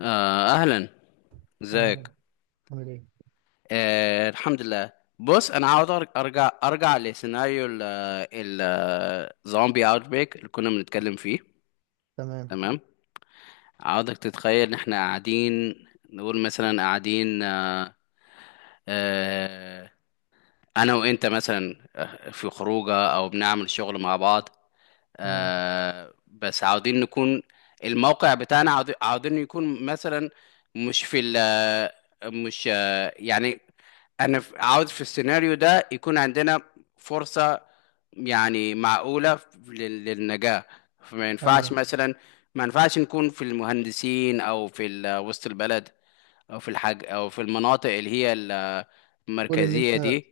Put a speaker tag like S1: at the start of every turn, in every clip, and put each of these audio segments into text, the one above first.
S1: أهلا.
S2: اهلا.
S1: ازيك؟
S2: عامل ايه.
S1: الحمد لله. بص، أنا عاوز أرجع لسيناريو ال- الزومبي أوت بريك اللي كنا بنتكلم فيه.
S2: تمام
S1: تمام. عاوزك تتخيل إن إحنا قاعدين، نقول مثلا قاعدين. آه أنا وأنت مثلا، في خروجة أو بنعمل شغل مع بعض.
S2: تمام.
S1: بس عاوزين نكون الموقع بتاعنا عاوزين يكون مثلا، مش في مش يعني انا عاوز في السيناريو ده يكون عندنا فرصة يعني معقولة للنجاة. فما ينفعش
S2: ايوه،
S1: مثلا، ما ينفعش نكون في المهندسين او في وسط البلد، او في الحاج، او في المناطق اللي هي
S2: قول ان
S1: المركزية
S2: انت،
S1: دي،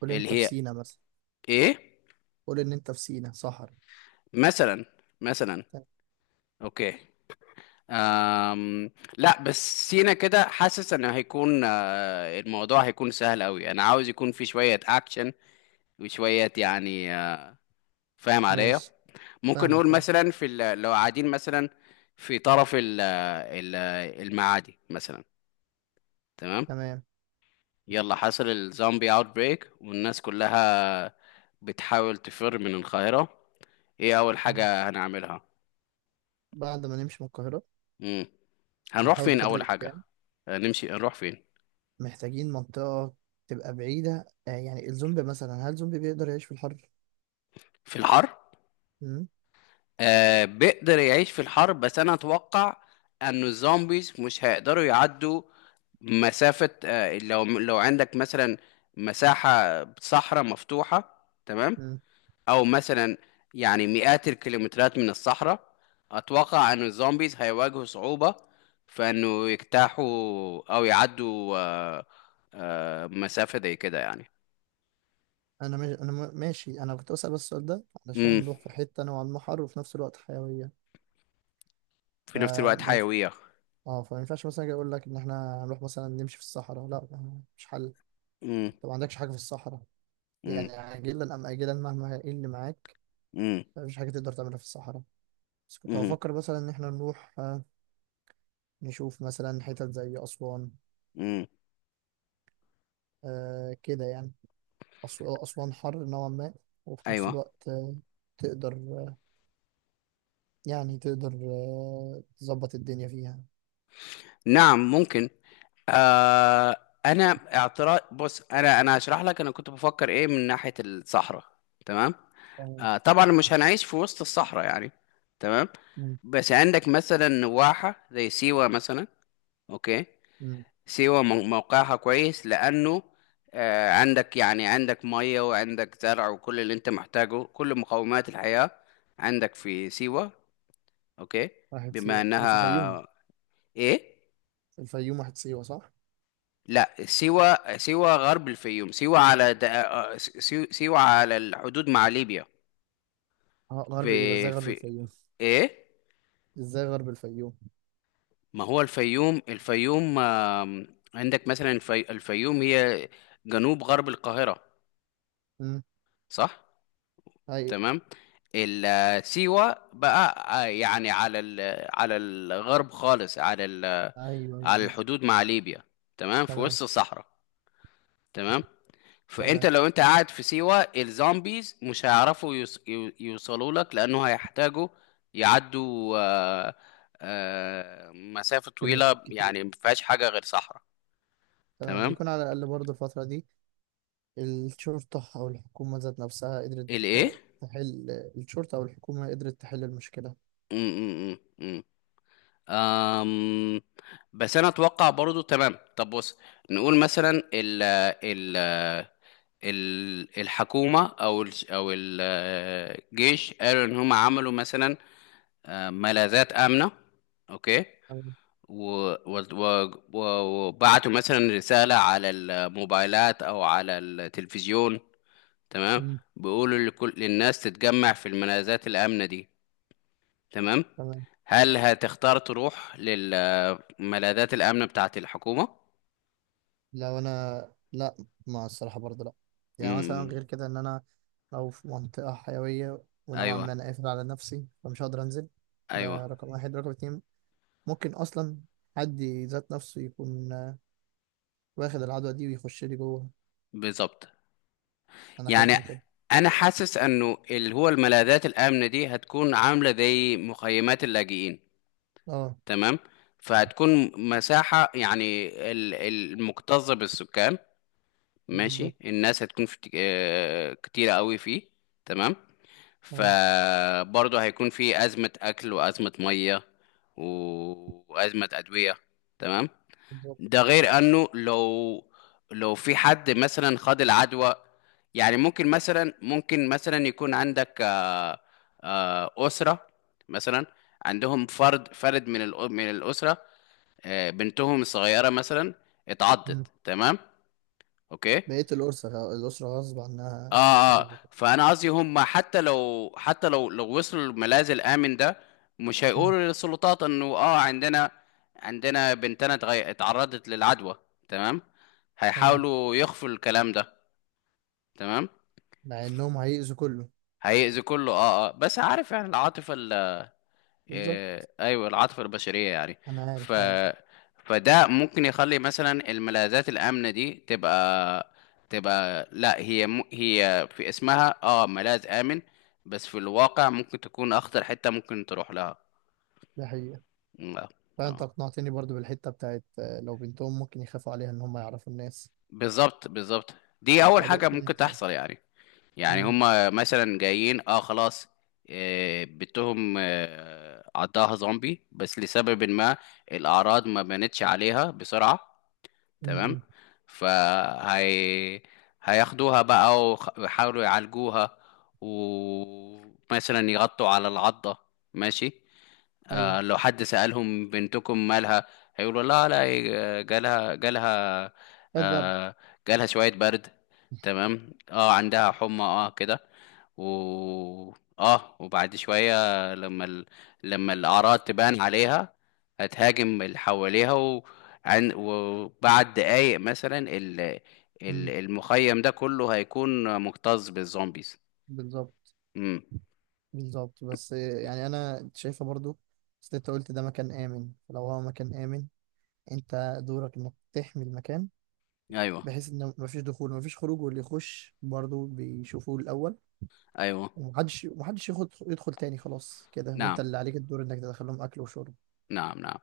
S2: قول
S1: اللي
S2: انت في
S1: هي
S2: سينا مثلا،
S1: ايه،
S2: قول ان انت في سينا صحرا.
S1: مثلا مثلا.
S2: تمام.
S1: اوكي. أم لا، بس سينا كده حاسس ان هيكون الموضوع هيكون سهل قوي، انا عاوز يكون في شوية اكشن وشوية يعني فاهم عليا؟
S2: ماشي.
S1: ممكن نقول
S2: فاهمك، اه.
S1: مثلا في لو قاعدين مثلا في طرف ال المعادي مثلا. تمام.
S2: تمام
S1: يلا، حصل الزومبي اوت بريك والناس كلها بتحاول تفر من القاهرة. ايه اول
S2: تمام.
S1: حاجة هنعملها؟
S2: بعد ما نمشي من القاهرة،
S1: مم. هنروح
S2: هنحاول
S1: فين
S2: بقدر
S1: اول حاجة؟
S2: الإمكان.
S1: نمشي نروح فين؟
S2: محتاجين منطقة تبقى بعيدة، يعني الزومبي مثلا، هل زومبي بيقدر يعيش في الحر؟
S1: في الحر.
S2: مم؟
S1: بيقدر يعيش في الحر، بس انا اتوقع انه الزومبيز مش هيقدروا يعدوا مسافة. لو عندك مثلا مساحة صحراء مفتوحة. تمام.
S2: مم.
S1: او مثلا يعني مئات الكيلومترات من الصحراء، اتوقع انه الزومبيز هيواجهوا صعوبة في انه يجتاحوا او يعدوا مسافة زي كده يعني.
S2: أنا ماشي أنا م- ماشي. أنا كنت بسأل بس السؤال ده علشان
S1: امم
S2: نروح في حتة نوعا ما حر، وفي نفس الوقت حيوية.
S1: في نفس الوقت
S2: فما ينفع
S1: حيوية.
S2: اه فما ينفعش مثلا أجي أقول لك إن إحنا هنروح مثلا نمشي في الصحراء. لا، مش حل.
S1: امم
S2: طب ما عندكش حاجة في الصحراء،
S1: امم
S2: يعني عاجلا أم آجلا، مهما إيه اللي معاك، مفيش حاجة تقدر تعملها في الصحراء. بس كنت
S1: امم
S2: هفكر مثلا إن إحنا نروح، نشوف مثلا حتت زي أسوان،
S1: امم
S2: كده يعني. أس- أسوان حر نوعا ما، وفي نفس
S1: ايوه.
S2: الوقت، تقدر، يعني تقدر، تظبط الدنيا فيها.
S1: نعم، ممكن. آه انا اعتراض، بص انا هشرح لك انا كنت بفكر ايه من ناحية الصحراء. تمام.
S2: آه،
S1: طبعا مش هنعيش في وسط الصحراء يعني. تمام.
S2: مم.
S1: بس عندك مثلا نواحة زي سيوة مثلا. اوكي.
S2: مم.
S1: سيوة موقعها كويس، لانه عندك يعني عندك مية، وعندك زرع، وكل اللي انت محتاجه، كل مقومات الحياة عندك في سيوة. اوكي.
S2: واحد،
S1: بما
S2: سيوة دي في الفيوم،
S1: انها ايه،
S2: في الفيوم واحد، سيوة، صح؟
S1: لا، سيوة غرب الفيوم، سيوة على د... آه، سيو- سيوة على الحدود مع ليبيا.
S2: غرب إيه؟ بس
S1: في
S2: إزاي غرب
S1: في
S2: الفيوم؟
S1: ايه.
S2: إزاي غرب الفيوم؟
S1: ما هو الفيوم عندك مثلا الفيوم هي جنوب غرب القاهرة،
S2: مم،
S1: صح.
S2: أيوه
S1: تمام. سيوة بقى يعني على على الغرب خالص، على
S2: أيوه
S1: على
S2: أيوه.
S1: الحدود مع ليبيا. تمام، في
S2: تمام
S1: وسط الصحراء. تمام. فانت
S2: تمام.
S1: لو انت قاعد في سيوة، الزومبيز مش هيعرفوا يوصلوا لك، لانه هيحتاجوا يعدوا مسافة
S2: كيلومترات
S1: طويلة
S2: كتير.
S1: يعني ما فيهاش حاجة غير صحراء.
S2: تمام،
S1: تمام.
S2: يكون على الأقل برضه الفترة دي الشرطة أو الحكومة ذات نفسها قدرت
S1: الايه؟
S2: تحل. الشرطة أو الحكومة قدرت تحل المشكلة.
S1: م- م- م- م. أم... بس انا اتوقع برضو. تمام، طب بص، نقول مثلا ال الحكومة او الجيش قالوا ان هم عملوا مثلا ملاذات آمنة. اوكي.
S2: تمام.
S1: و... و... و... و- وبعتوا مثلا رسالة على الموبايلات أو على التلفزيون. تمام.
S2: مم.
S1: بيقولوا للناس تتجمع في الملاذات الآمنة دي. تمام.
S2: تمام.
S1: هل هتختار تروح للملاذات الآمنة بتاعة الحكومة؟
S2: لو أنا، لا. ما الصراحة برضه لا، يعني مثلا
S1: امم
S2: غير كده، إن أنا لو في منطقة حيوية ونوعا
S1: أيوه
S2: ما أنا قافل على نفسي، فمش هقدر أنزل.
S1: أيوه،
S2: ده رقم واحد. رقم اتنين، ممكن أصلا حد ذات نفسه يكون، واخد العدوى دي ويخش لي جوه.
S1: بالظبط.
S2: أنا خايف
S1: يعني
S2: من كده.
S1: أنا حاسس إنه اللي هو الملاذات الآمنة دي هتكون عاملة زي مخيمات اللاجئين.
S2: أه،
S1: تمام. فهتكون مساحة يعني المكتظة بالسكان. ماشي،
S2: بالظبط.
S1: الناس هتكون في كتيرة قوي فيه. تمام.
S2: تمام.
S1: فبرضه هيكون في أزمة أكل وأزمة مية وأزمة أدوية. تمام.
S2: بالظبط.
S1: ده غير أنه لو في حد مثلا خد العدوى، يعني ممكن مثلا يكون عندك أسرة مثلا، عندهم فرد من من الأسرة، بنتهم الصغيرة مثلا اتعضت. تمام. اوكي.
S2: بقية الأسرة غصب عنها هيحصل
S1: اه
S2: لها كده.
S1: فانا قصدي، هم حتى لو حتى لو وصلوا الملاذ الامن ده، مش
S2: مم،
S1: هيقولوا للسلطات انه عندنا، بنتنا اتعرضت للعدوى. تمام.
S2: تمام.
S1: هيحاولوا يخفوا الكلام ده. تمام.
S2: مع إنهم هيأذوا كله.
S1: هيأذي كله، بس عارف يعني العاطفة.
S2: بالظبط.
S1: إيه، ايوه، العاطفه البشريه يعني.
S2: أنا
S1: ف
S2: عارف عارف.
S1: فده ممكن يخلي مثلا الملاذات الامنه دي تبقى لا، هي هي في اسمها ملاذ امن، بس في الواقع ممكن تكون اخطر حته ممكن تروح لها.
S2: دي حقيقة.
S1: لا.
S2: فأنت
S1: اه،
S2: أقنعتني برضو بالحتة بتاعت، لو بنتهم ممكن يخافوا عليها إن هم يعرفوا الناس.
S1: بالظبط بالظبط. دي اول
S2: آه، ده
S1: حاجه
S2: ممكن
S1: ممكن
S2: يحصل.
S1: تحصل يعني. يعني
S2: مم،
S1: هما مثلا جايين، خلاص بيتهم، عضها زومبي بس لسبب ما الأعراض ما بانتش عليها بسرعة.
S2: مم،
S1: تمام.
S2: مم.
S1: فهي هياخدوها بقى ويحاولوا يعالجوها، ومثلا يغطوا على العضة. ماشي.
S2: أيوه،
S1: لو حد سألهم بنتكم مالها، هيقولوا لا لا، آه، جالها جالها
S2: هات برد.
S1: آه، جالها شوية برد. تمام، عندها حمى، كده. و اه وبعد شوية، لما ال... لما الأعراض تبان عليها، هتهاجم اللي حواليها وبعد دقايق مثلا،
S2: مم،
S1: المخيم ده كله هيكون مكتظ بالزومبيز.
S2: بالظبط
S1: امم
S2: بالظبط. بس، يعني أنا شايفة برضو، بس أنت قلت ده مكان آمن. فلو هو مكان آمن، أنت دورك إنك تحمي المكان،
S1: ايوه
S2: بحيث إن مفيش دخول مفيش خروج، واللي يخش برضو بيشوفوه الأول،
S1: ايوه.
S2: ومحدش، ومحدش ياخد يدخل تاني. خلاص كده، وانت
S1: نعم
S2: اللي عليك الدور انك تدخل لهم اكل وشرب.
S1: نعم نعم.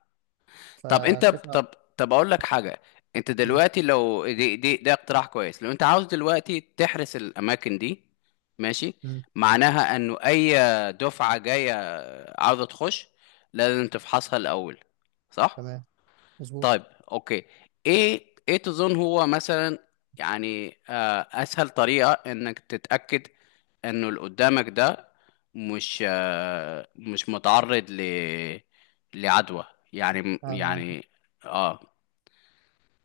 S1: طب انت طب
S2: فشايفها.
S1: طب اقول لك حاجه. انت
S2: مم،
S1: دلوقتي، لو دي دي ده اقتراح كويس، لو انت عاوز دلوقتي تحرس الاماكن دي، ماشي،
S2: مم،
S1: معناها انه اي دفعه جايه عاوزه تخش، لازم تفحصها الاول. صح؟
S2: تمام
S1: طيب.
S2: مظبوط.
S1: اوكي. ايه تظن هو مثلا يعني اسهل طريقة انك تتأكد انه اللي قدامك ده مش متعرض لعدوى يعني
S2: انا
S1: يعني اه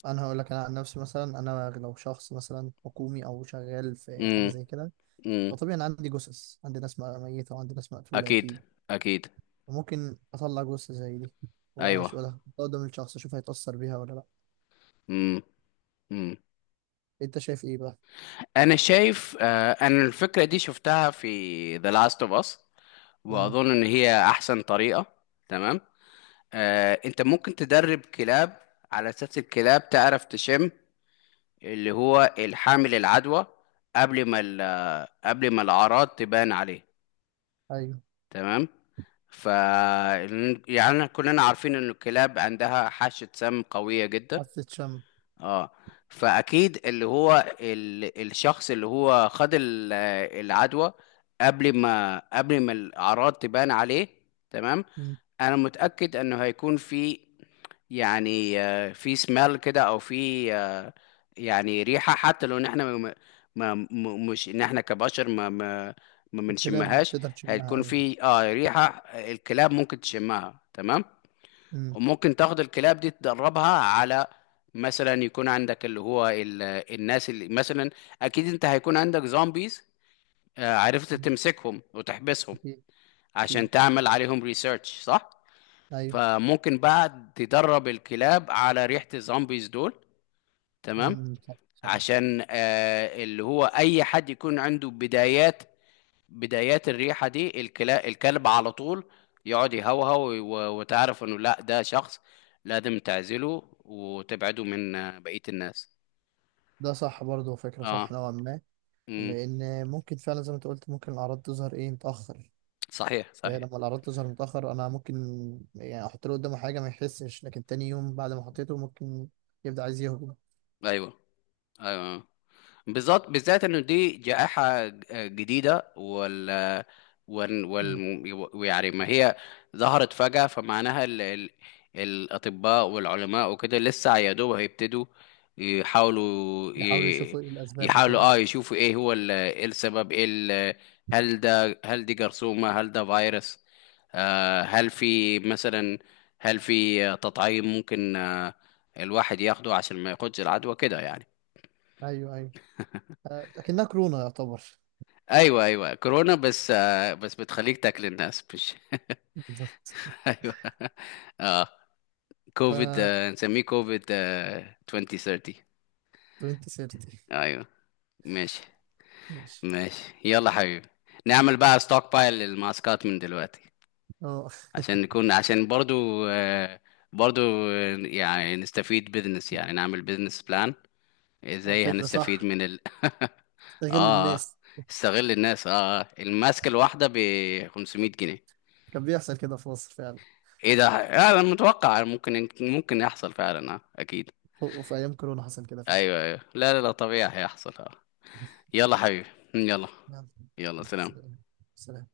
S2: انا هقول لك، انا عن نفسي مثلا، انا لو شخص مثلا حكومي او شغال في حاجه
S1: امم
S2: زي كده،
S1: امم
S2: فطبيعي انا عندي جثث، عندي ناس ميته وعندي ناس مقتوله،
S1: اكيد
S2: اكيد.
S1: اكيد.
S2: وممكن اطلع جثه زي دي
S1: ايوه.
S2: واشوفها قدام الشخص، اشوف هيتاثر بيها ولا لا.
S1: امم امم
S2: انت شايف ايه بقى؟
S1: انا شايف انا الفكرة دي شفتها في The Last of Us،
S2: مم.
S1: واظن ان هي احسن طريقة. تمام. انت ممكن تدرب كلاب، على اساس الكلاب تعرف تشم اللي هو الحامل العدوى قبل ما الاعراض تبان عليه.
S2: ايوه،
S1: تمام. ف يعني كلنا عارفين ان الكلاب عندها حاسة سم قوية جدا.
S2: حاسه شم.
S1: اه فاكيد اللي هو الشخص اللي هو خد العدوى، قبل ما الاعراض تبان عليه. تمام.
S2: مم.
S1: انا متأكد انه هيكون في يعني في سمال كده، او في يعني ريحه، حتى لو ان احنا مش ان احنا كبشر ما
S2: الكلاب
S1: بنشمهاش.
S2: تقدر تشمها،
S1: هتكون
S2: ايوه.
S1: في ريحه، الكلاب ممكن تشمها. تمام.
S2: مم.
S1: وممكن تاخد الكلاب دي تدربها على، مثلا يكون عندك اللي هو الناس اللي مثلا، اكيد انت هيكون عندك زومبيز عرفت
S2: مم.
S1: تمسكهم وتحبسهم
S2: اكيد اكيد.
S1: عشان تعمل عليهم ريسيرش. صح.
S2: ايوه.
S1: فممكن بقى تدرب الكلاب على ريحة الزومبيز دول. تمام.
S2: امم، صح صح.
S1: عشان اللي هو اي حد يكون عنده بدايات بدايات الريحة دي، الكلب على طول يقعد يهوهو، وتعرف انه لا، ده شخص لازم تعزله وتبعده من بقية الناس.
S2: ده صح برضه، فكرة
S1: اه.
S2: صح نوعا ما.
S1: امم.
S2: لأن ممكن فعلا زي ما انت قلت، ممكن الأعراض تظهر إيه متأخر.
S1: صحيح صحيح.
S2: فلما الأعراض تظهر متأخر، أنا ممكن، يعني، أحط له قدامه حاجة ما يحسش، لكن تاني يوم بعد ما حطيته ممكن يبدأ عايز يهجم.
S1: ايوه ايوه. بالذات بالذات، انه دي جائحة جديدة،
S2: مم.
S1: ويعني ما هي ظهرت فجأة، فمعناها الأطباء والعلماء وكده لسه يا دوب هيبتدوا يحاولوا
S2: يحاولوا يشوفوا إيه الأسباب
S1: يحاولوا
S2: وكده.
S1: يشوفوا ايه هو ايه السبب، ايه هل دي جرثومة، هل ده فيروس. هل في مثلا هل في تطعيم ممكن الواحد ياخده عشان ما ياخدش العدوى كده يعني.
S2: أيوه أيوه، لكنها كورونا يعتبر.
S1: ايوه ايوه، كورونا، بس بتخليك تاكل الناس مش
S2: بالظبط.
S1: ايوه. اه
S2: ف
S1: كوفيد، نسميه كوفيد 2030.
S2: 2030.
S1: ايوه. ماشي
S2: ماشي.
S1: ماشي. يلا حبيبي، نعمل بقى ستوك بايل للماسكات من دلوقتي،
S2: اه،
S1: عشان نكون، عشان برضو برضو يعني نستفيد بزنس، يعني نعمل بزنس بلان. ازاي
S2: فكرة
S1: هنستفيد
S2: صح.
S1: من ال اه
S2: استغل
S1: آه.
S2: الناس.
S1: استغل الناس. الماسكة الواحدة ب 500 جنيه.
S2: كان بيحصل كده في مصر فعلا.
S1: ايه ده. انا متوقع ممكن يحصل فعلا. اه اكيد.
S2: وفي أيام كورونا حصل كده فعلا.
S1: ايوه ايوه. لا لا لا، طبيعي هيحصل. اه يلا حبيبي. يلا.
S2: يلا
S1: يلا سلام.
S2: سلام. سلام.